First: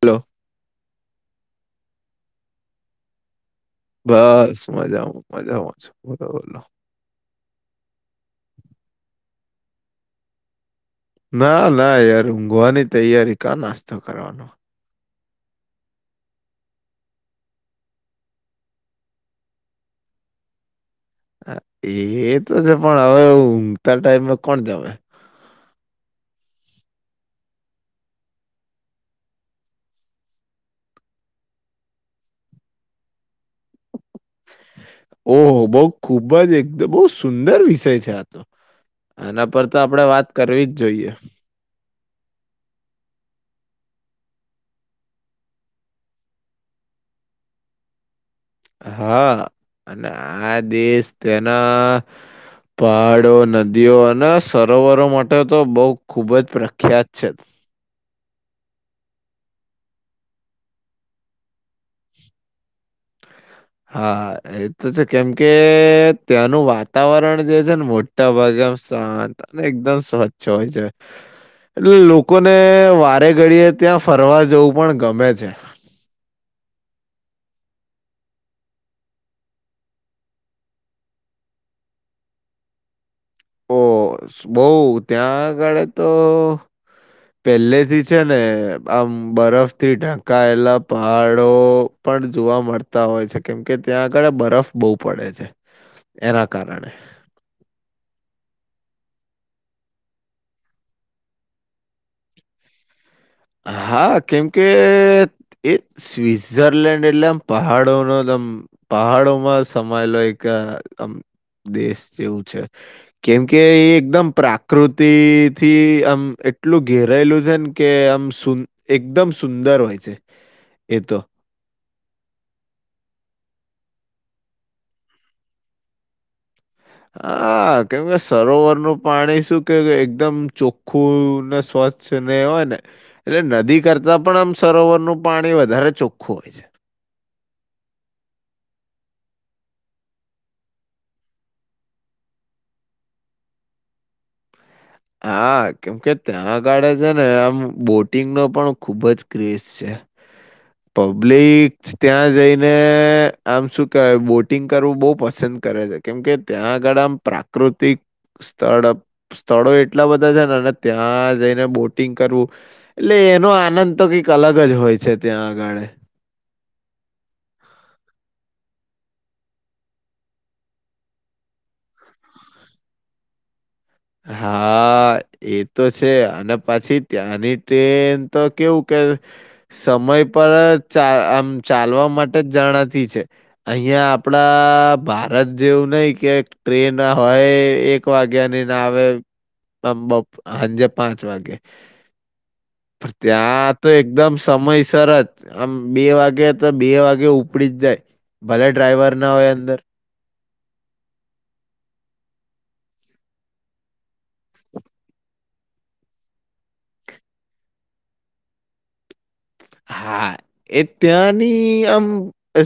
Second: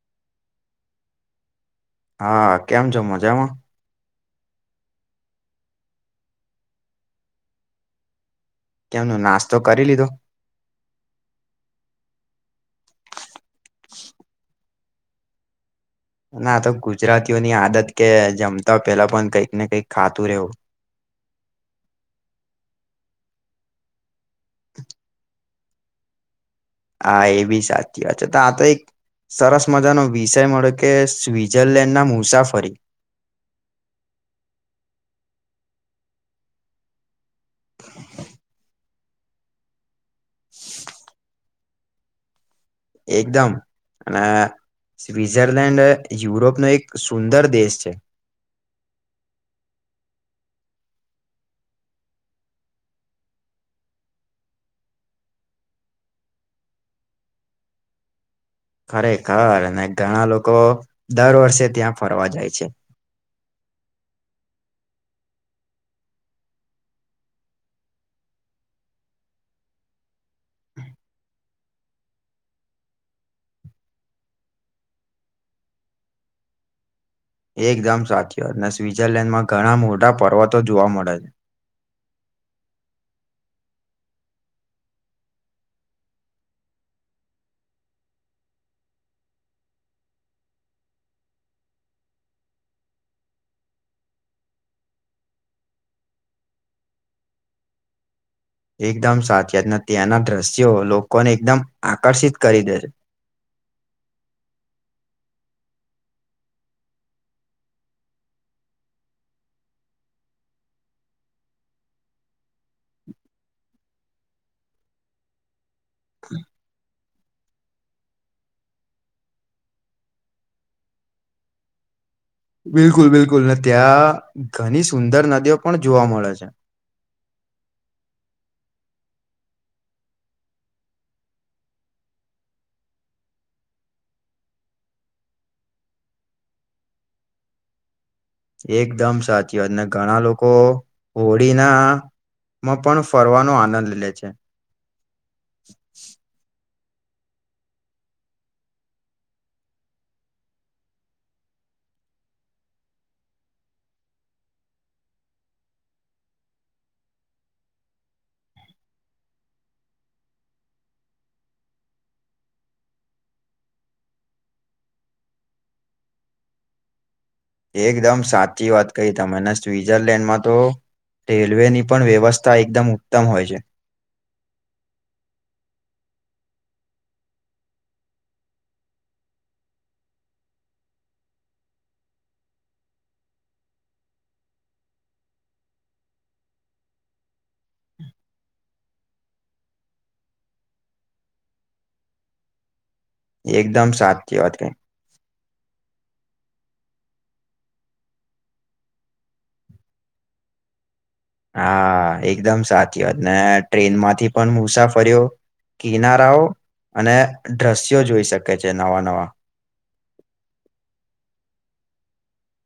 Hello. હા કેમ છ મજામાં. બસ મજામાં મજામાં છ બરોલો. કેમનું નાસ્તો કરી લીધો. ના ના યાર ઊંઘવાની તૈયારી કા નાસ્તો કરવાનો. ના તો ગુજરાતીઓની આદત કે જમતા પેલા પણ કંઈક ને કઈક ખાતું રહેવું. એ તો છે પણ હવે ઊઘતા ટાઈમમાં કોણ જવે. હા એ બી સાચી વાત છે તો આ તો એક સરસ મજાનો વિષય મળ્યો કે સ્વિઝરલેન્ડના મુસાફરી [unintelligible] ઓહ બઉ ખુબ જ એકદમ બહ સુંદર વિષય છે આતો એના પર તો આપણેે વાત કરવી જ જોઈએ. એકદમ. અને સ્વઝરલેન્ડ યુરોપનો એક સુંદર દેશ છે. હા અને આ દેશ તેના પહાડો નદીઓ અને સરોવરો માટે તો બહ ખૂબ જ પ્રખ્યાત છે. ખરેખર અને ઘણા લોકો દર વર્ષે ત્યાં ફરવા જાય છે. હા એ તો છે કેમ કે ત્યાંનું વાતાવરણ જે છે ને મોટા ભાગે એકમ શાંત અને એકદમ સ્વચ્છ હોય છે. એટલે લોકોને વારે ઘડીએ ત્યાં ફરવા જવું પણ ગમે છે. [inaudible] એકદમ સાચી અને સ્વિટ્ઝરલેન્ડમાં ઘણા મોટા પર્વતો જોવા મળે છે. [inaudible] ઓ બહ ત્યાં આગળ તો પેલેથી છે ને આમ બરફથી ઢાંકાયેલા પહાડો પણ જોવા મળતા હોય છે કેમ કે ત્યાં આગળ બરફ બહુ પડે છે. એના કારણે [inaudible] એકદમ સાચ જને ત્યાંના દ્રશ્યો લોકોને એકદમ આકર્ષિત કરી દે છે. હા કેમ કે એ સ્વઝરલેન્ડ એટલે આમ પહાડો ન પહાડોમાં સમાયેલો એક દેશ જેવું છે કેમકે એ એકદમ પ્રાકૃતિક થી આમ એટલું ઘેરાયલું છે ને કે આમ શું એકદમ સુંદર હોય છે એ તો. બિલકુલ બિલકુલ ને ત્યાં ઘણી સુંદર નદીઓ પણ જોવા મળે છે. હા કેમ કે સરોવર ન પાણી શું કે એકદમ ચોખ્ખું ને સ્વ ચ્છ ને હોય ને એટલે નદી કરતા પણ આમ સરોવરનું પાણી વધારે ચોખ્ખું હોય છે. [inaudible] એકદમ સાચી વાત ને ઘણા લોકો હોળીના મ પણ ફરવાનો આનંદ લે છે. હા કેમ ત્યાં ગાડે છે ને આમ બોટિંગનો પણ ખુબ જ ક્રેઝ છે. પબ્લિક ત્યાં જઈને આમ શું કેવાય બોટિંગ કરવું બોવ પસંદ કરે છે કેમ કે ત્યાં આગળ આમ પ્રાકૃતિક સ્થળ સ્થળો એટલા બધા છે ને ત્યાં જઈને બોટિંગ કરવું એટલે એનો આનંદ તો કંઈક અલગ જ હોય છે ત્યાં આગળ એકદમ સાચી વાત કહી તમે સ્વિઝરલેન્ડમાં તો રેલવેની પણ વ્યવસ્થા એકદમ ઉત્તમ હોય છે. હા. એ તો છે અને પછી ત્યાંની ટ્રેન તો કેવું કે સ મય પર ચા આમ ચાલવા માટે જ જણાતી છે અહિયાં આપડા ભારત જેવું નય કે ટ્રેન હોય એક વાગ્યાની ને આવે ને બોપ સાંજે પાંચ વાગે. પણ ત્યાં તો એકદમ સાચી વાત કહી. સમયસર જ આમ બે વાગે તો બે વાગે ઉપડી જ જાય ભલે ડ્રાઈવર ના હોય અંદર હા એકદમ સાચી વાત ને ટ્રેનમાંથી પણ મુસાફર્યો કિનારાઓ અને દ્રશ્યો જોઈ શકે છે નવા નવા. હા એ ત્યાંની આમ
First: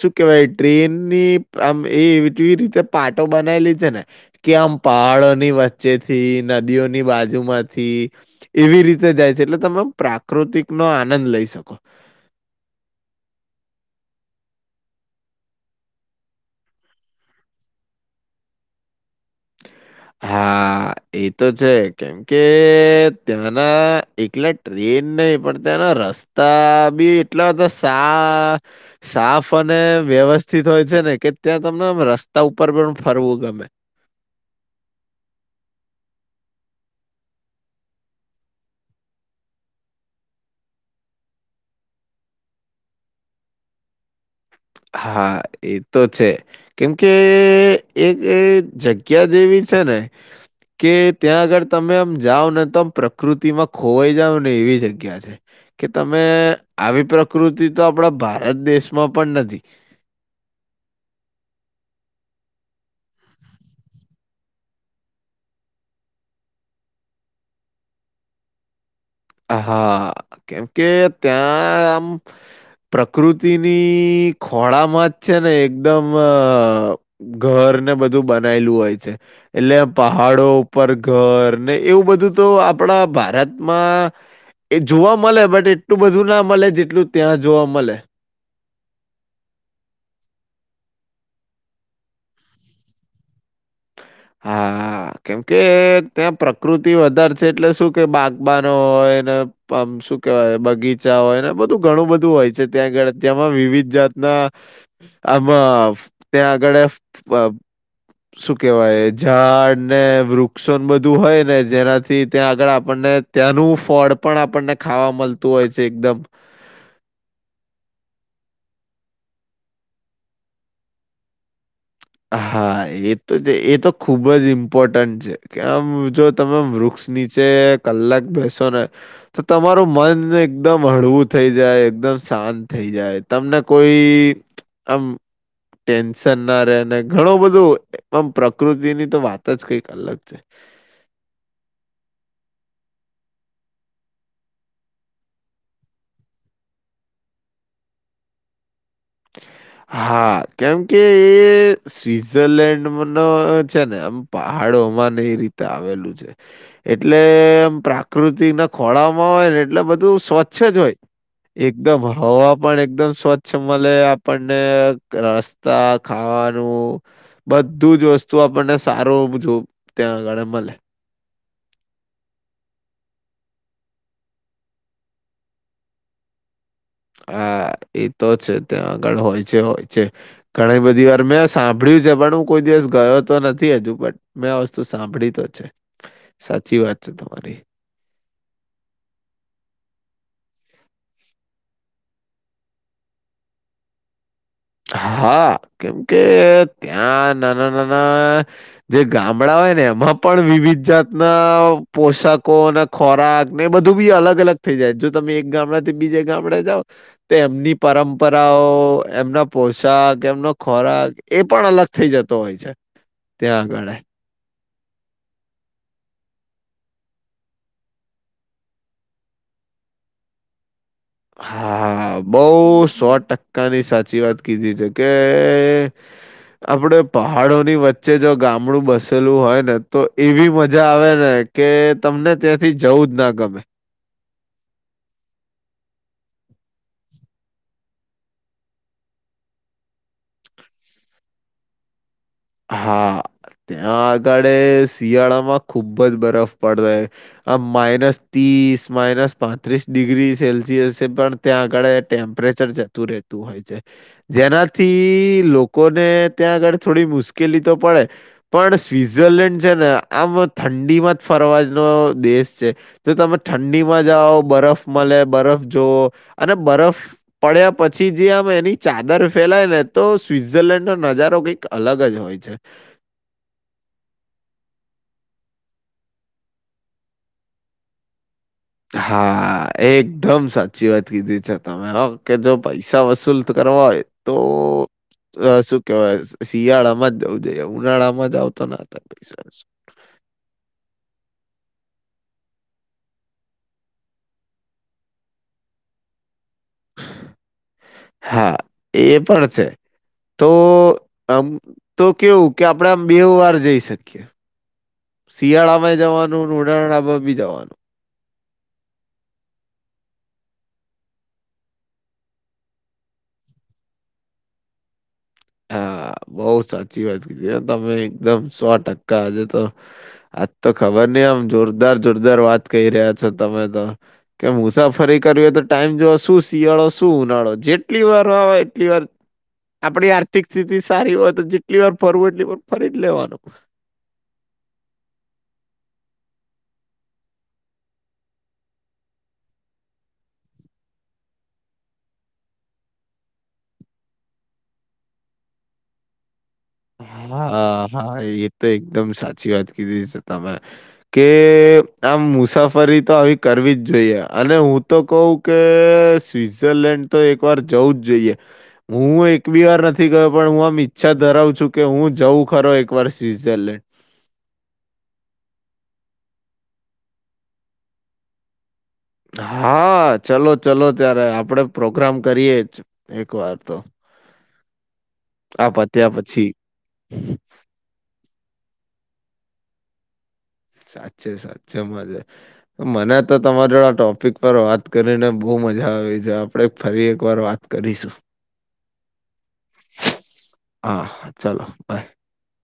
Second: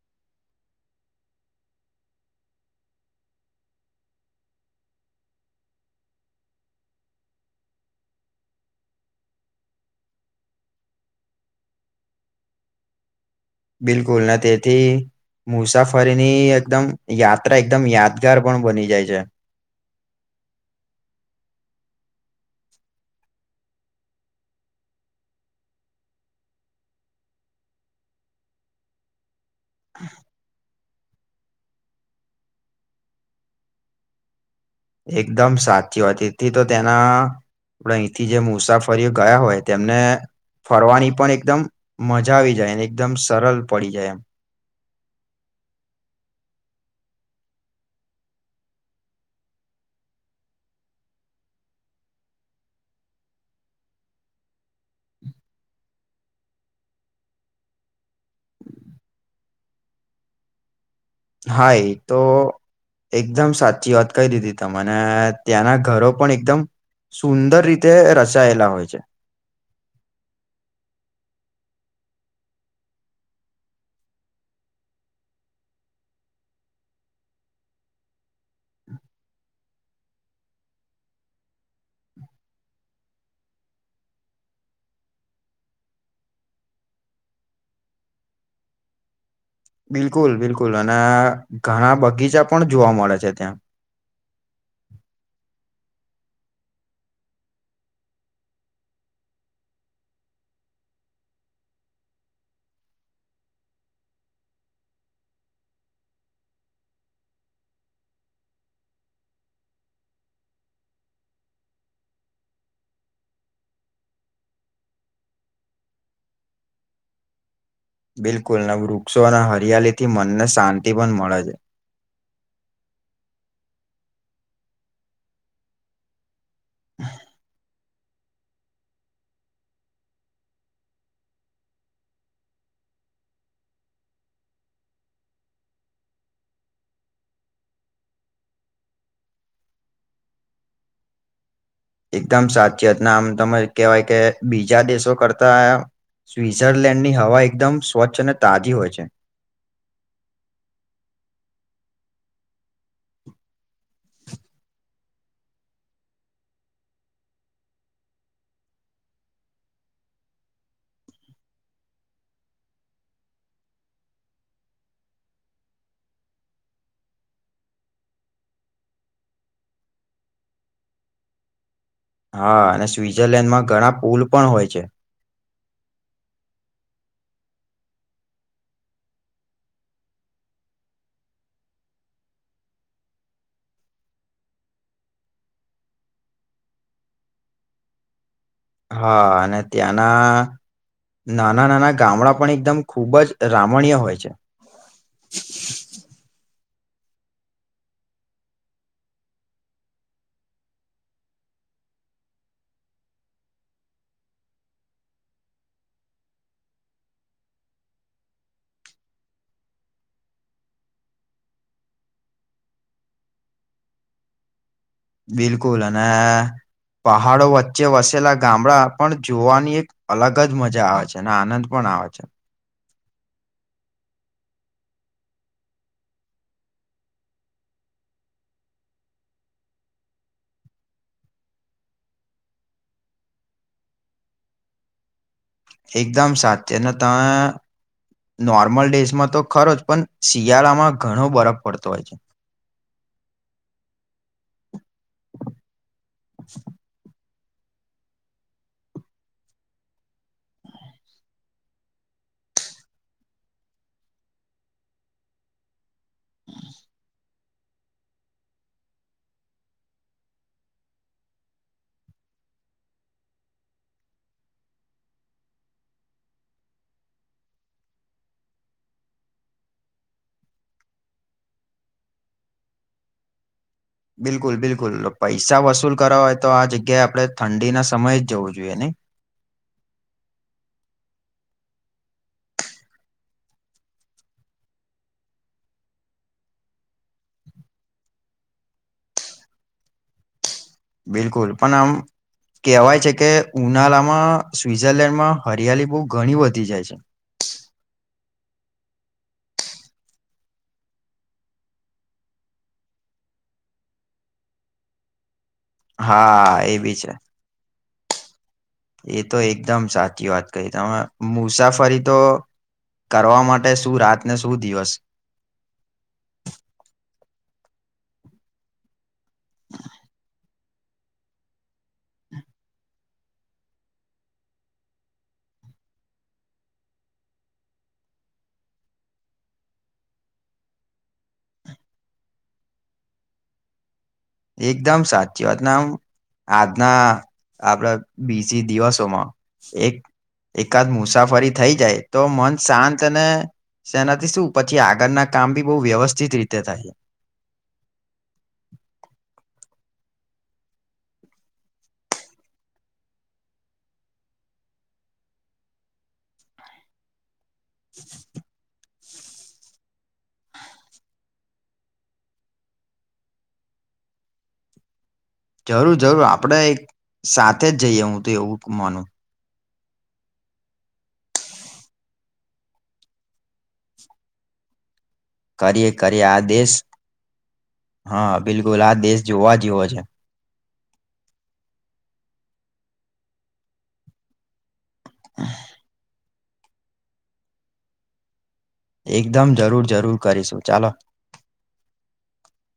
શું કેવાય ટ્રેનની આમ એવી કેવી રીતે પાટો બનાવેલી છે ને કે આમ પહાડોની વચ્ચેથી નદીઓની ની બાજુમાંથી એવી રીતે જાય છે એટલે તમે પ્રાકૃતિકનો આનંદ લઈ શકો. બિલકુલ નથી તી. મુસાફરીની એકદમ યાત્રા એકદમ યાદગાર પણ બની જાય છે. હા. હ એ તો છે કેમકે ત્યાંના એકલે ટ્રેન નહી પણ ત્યાંના રસ્તા બી એટલે તો સા સાફ ને વ્યવસ્થિત હોય છે ને કે ત્યાં તમને એમ રસ્તા ઉપર પણ ફરવું ગમે. એકદમ સાચી હતી તો તેના. આપણે અહીંથી જે મુસાફરીઓ ગયા હોય તેમને ફરવાની પણ એકદમ મજા આવી જાય એકદમ સરળ પડી જાય. હા એ તો છે કેમકે એક જગ્યા જેવી છે ને. કે ત્યાં આગળ તમે આમ જાઓ ને તો આમ પ્રકૃતિમાં ખોવાઈ જાવને એવી જગ્યા છે. કે તમે આવી પ્રકૃતિ તો આપડા ભારત દેશમાં પણ નથી. હા એતો એકદમ સાચી વાત કહી દીધી તો મને ત્યાંના ઘરો પણ એકદમ સુંદર રીતે રચાયેલા હોય છે. હા કેમ કે ત્યાં આમ પ્રકૃતિની ખોળામાં જ છે ને એકદમ અ ઘર ને બધું બનાયલું હોય છે એટલે પહાડો ઉપર ઘરને એવું બધું તો અ પણા ભારતમાં એ જોવા મલે બટ એટલું બધું ના મલે જેટલું ત્યાં જોવા મલે. બિલકુલ બિલકુલ અને ઘણા બગીચા પણ જોવા મળે છે ત્યાં. હા કેમકે ત્યાં પ્રકૃતિ વધારે છે એટલે શું કે બાગબનો હોય ને આમ શું કેહેવાય બગીચા તા હોયને બધું ઘણું બધું હોય છે ત્યાં આગળ ત્યાંમાં વિવિધ જાતના આમાં ત્યા આગડ અ [inaudible] શું કેહેવાય ઝાડ ને વૃક્ષો બધું હોય ને જેનાથી ત્યાં આગળ આપણને ત્યાંનું ફળ પણ આપણને ખાવા મલતું હોય છે એકદમ [inaudible] બિલકુલ ને વૃક્ષો અને હરિયાલીથી મનને શાંતિ પણ મળે છે. હા એ તો જે એ તો ખુબ જ ઇમ્પોર્ટન્ટ છે કેમ જો તમામ વૃક્ષ નીચે કલાક બેસો ને તો તમારું મનને એકદમ હળવું થઈ જાય એકદમ શાંત થઇ. થી જાય તમને કોઈ આમ ટેન્શન ના રે. ઘણું બધું અ આમ પણ પ્રકૃતિની તો વાત જ કઈક અલગ છે. એકદમ સાચી વાત ને આમ તમે કહેવાય કે બીજા દેશો કરતા સ્વટ્ઝરલેન્ડની હવા એકદમ સ્વચ્છ અને તાજી હોય છે. હા કેમ કે એ સ્વઝરલેન્ડનો છે ને એમ પહાડ ડૉ મા એ રીતે આવેલું છે એટલે એમ પ્રાકૃતિક ના ખોળામાં હોય ને એ એટલે બધું સ્વચ્છ જ હોય એકદમ હવા પણ એકદમ સ્વચ્છ મળે આપણને રસ્તા ખાવાનું બધું જ વસ્તુ આપણ ને સારો બધો જો ત્યાં આગળ મળે. હા અને સ્વિઝરલેન્ડમાં ઘણા પુલ પણ હોય છે. હા એ તો છે ત્યાં આગળ હોય છે હોય છે ઘણી બધી વાર મેં સાંભળ્યું છે પણ હું કોઈ દિવસ ગયો તો નથી હજુ પણ મેં આ વસ્તુ સાંભળી તો છે. સાચી વાત છે તમારી. હા અને ત્યાંના નાના નાના ગામડાં પણ એકદમ ખૂબ જ રામણીય હોય છે. હા કેમ કે ત્યાં નાના નાના જે ગામડા હોય ને એમાં પણ વિવિધ જાત ના પોષાકો અને ખોરાક ને એ બધું બી અલગ અલગ થઈ જાય જો તમે એક ગામડાથી બીજે ગામડે જાઓ તો એમની પરંપરાઓ એમના પોશાક એમનો ખોરાક એ પણ અલગ થઈ જતો હોય છે ત્યાં આગળ. બિલકુલ અને આ પહાડો વચ્ચે વસેલા ગામડા પણ જોવાની એક અલગ જ મજા આવે. અને આનંદ પણ આવે હા છે. બહુ સો ટકા ની સાચી વાત કીધી છે કે આપડે પહાડોની વચ્ ચ્ચે જો ગામડું બસેલું હોય ને તો એવી મજા આવે ને કે તમને ત્યાંથી જવું બુજ ના ગમે. એકદમ સાચી અને ત નોર્મલ ડેઝમાં તો ખરો જ પણ શિયાળામાં ઘણો બરફ પડતો હોય છે. હા. ત્યાં આગળ શિયાળામાં ખુબ જ બરફ પડતો આ માઇનસ ત્રીસ માઇનસ પાંત્રીસ ડિગ્રી સેલ્સિયસ છે પણ ત્યાં આગળ ટેમ્પ રેચર જતું રહેતું હોય છે જેનાથી લોકોને ત્યાં આગળ થોડી મુશ્ક કીલી તો પડે પણ સ્વઝરલેન્ડ છે ને આમ ઠંડીમાં જ ફરવાનો દે શ છે જો તમે ઠંડીમાં જાઓ બરફ મળે બરફ જવ અને બરફ પડ્યા પછી જે આમ એની ચાદર ફેલાય ને તો સ્વટઝરલેન્ડ નો નજારો કંઈક અલગ જ હોય. હોય છે. બિલકુલ બિલકુલ પૈસા વસુલ કરવા હોય તો આ જગ્યાએ આપણે ઠંડીના સમય જ જવું જોએ. હા. એકદમ સાચી વાત કીધી છે તમે કે જો પૈસા વસૂલ કરવા હોય તો શું કેવાય શિયાળામાં જ જવું જોઈએ ઉનાળામાં જ આવતા ન થતા પૈસા વસુલ બિલકુલ પણ આમ કહેવાય છે કે ઉનાળામાં સ્વિઝરલેન્ડ માં હરિયાળલી બહુ ઘણી બધી થઈ જાય છે. હા એ પણ છે. તો આમ તો કેવું કે આપણે આમ બે વાર જઈ શકીએ. [inaudible] શિયાળામાં જવાનું હા એ બી છે ઉનાળામાં ભી જવાનું. એ તો એકદમ સાચી વાત કહી તમે મુસાફરી તો કરવા માટે શું રાતને શું દિવસ. હા બઉ સાચી વાત કીધી તમે એકદમ સો ટકા આજે તો આજ તો ખબર નહી આમ જોરદાર જોરદાર વાત કહી રહ્યા છો તમે તો કે મુસાફરી કરવી. ટાઈમ જો શું શિયાળો શું ઉનાળો જેટલી વાર વા એટલી વાર આપડી આ ર્થિક સ્થિતિ સારી હોય તો જેટલી વાર ફરવું એટલી વાર ફરી જ લેવાનું એકદમ સાચી વાત નામ આજના આપડા બીજી દિવસોમાં એક એકાદ મુસાફરી થઈ જાય તો મન શાંત અને સેનાથી શું પછી આગળના કામ ભી બહુ વ્યવસ્થિત રીતે થાય હા હા એ તો એકદમ સાચું સાચી વાત કીધી છે તમે કે આમ મુસાફરી તો આવી કરવી જ જોઈએ. અને હું તો કઉ કે સ્વઝરલેન્ડ તો એક પર જવું જ જોઈએ હું એક બી વાર નથી ગયો પણ હું આમ ઈચ્છા ધરાવ શું કે હું જવું ખરો એક વાર સ્વઝરલેન્ડ. જરૂર જરૂર આપડે એક સાથે જ જઈએ હું તો એવું માનું. હા ચલો ચલો ત્યારે આપડે પ્રોગ્રામ કરીએ જ એક વાર તો. આ કરીએ પત્યા કરીએ પછી. આદેશ હા બિલકુલ આદેશ. જોવા જેવો છે. સાચે સાચે મજા મને તો તમારે આ ટોપિક પર વાત કરીને બહુ મજા આવે છે આપણે ફરી એક વાર વાત કરીશું? એકદમ જરૂર જરૂર કરીશું ચાલો હા ચાલો બાય.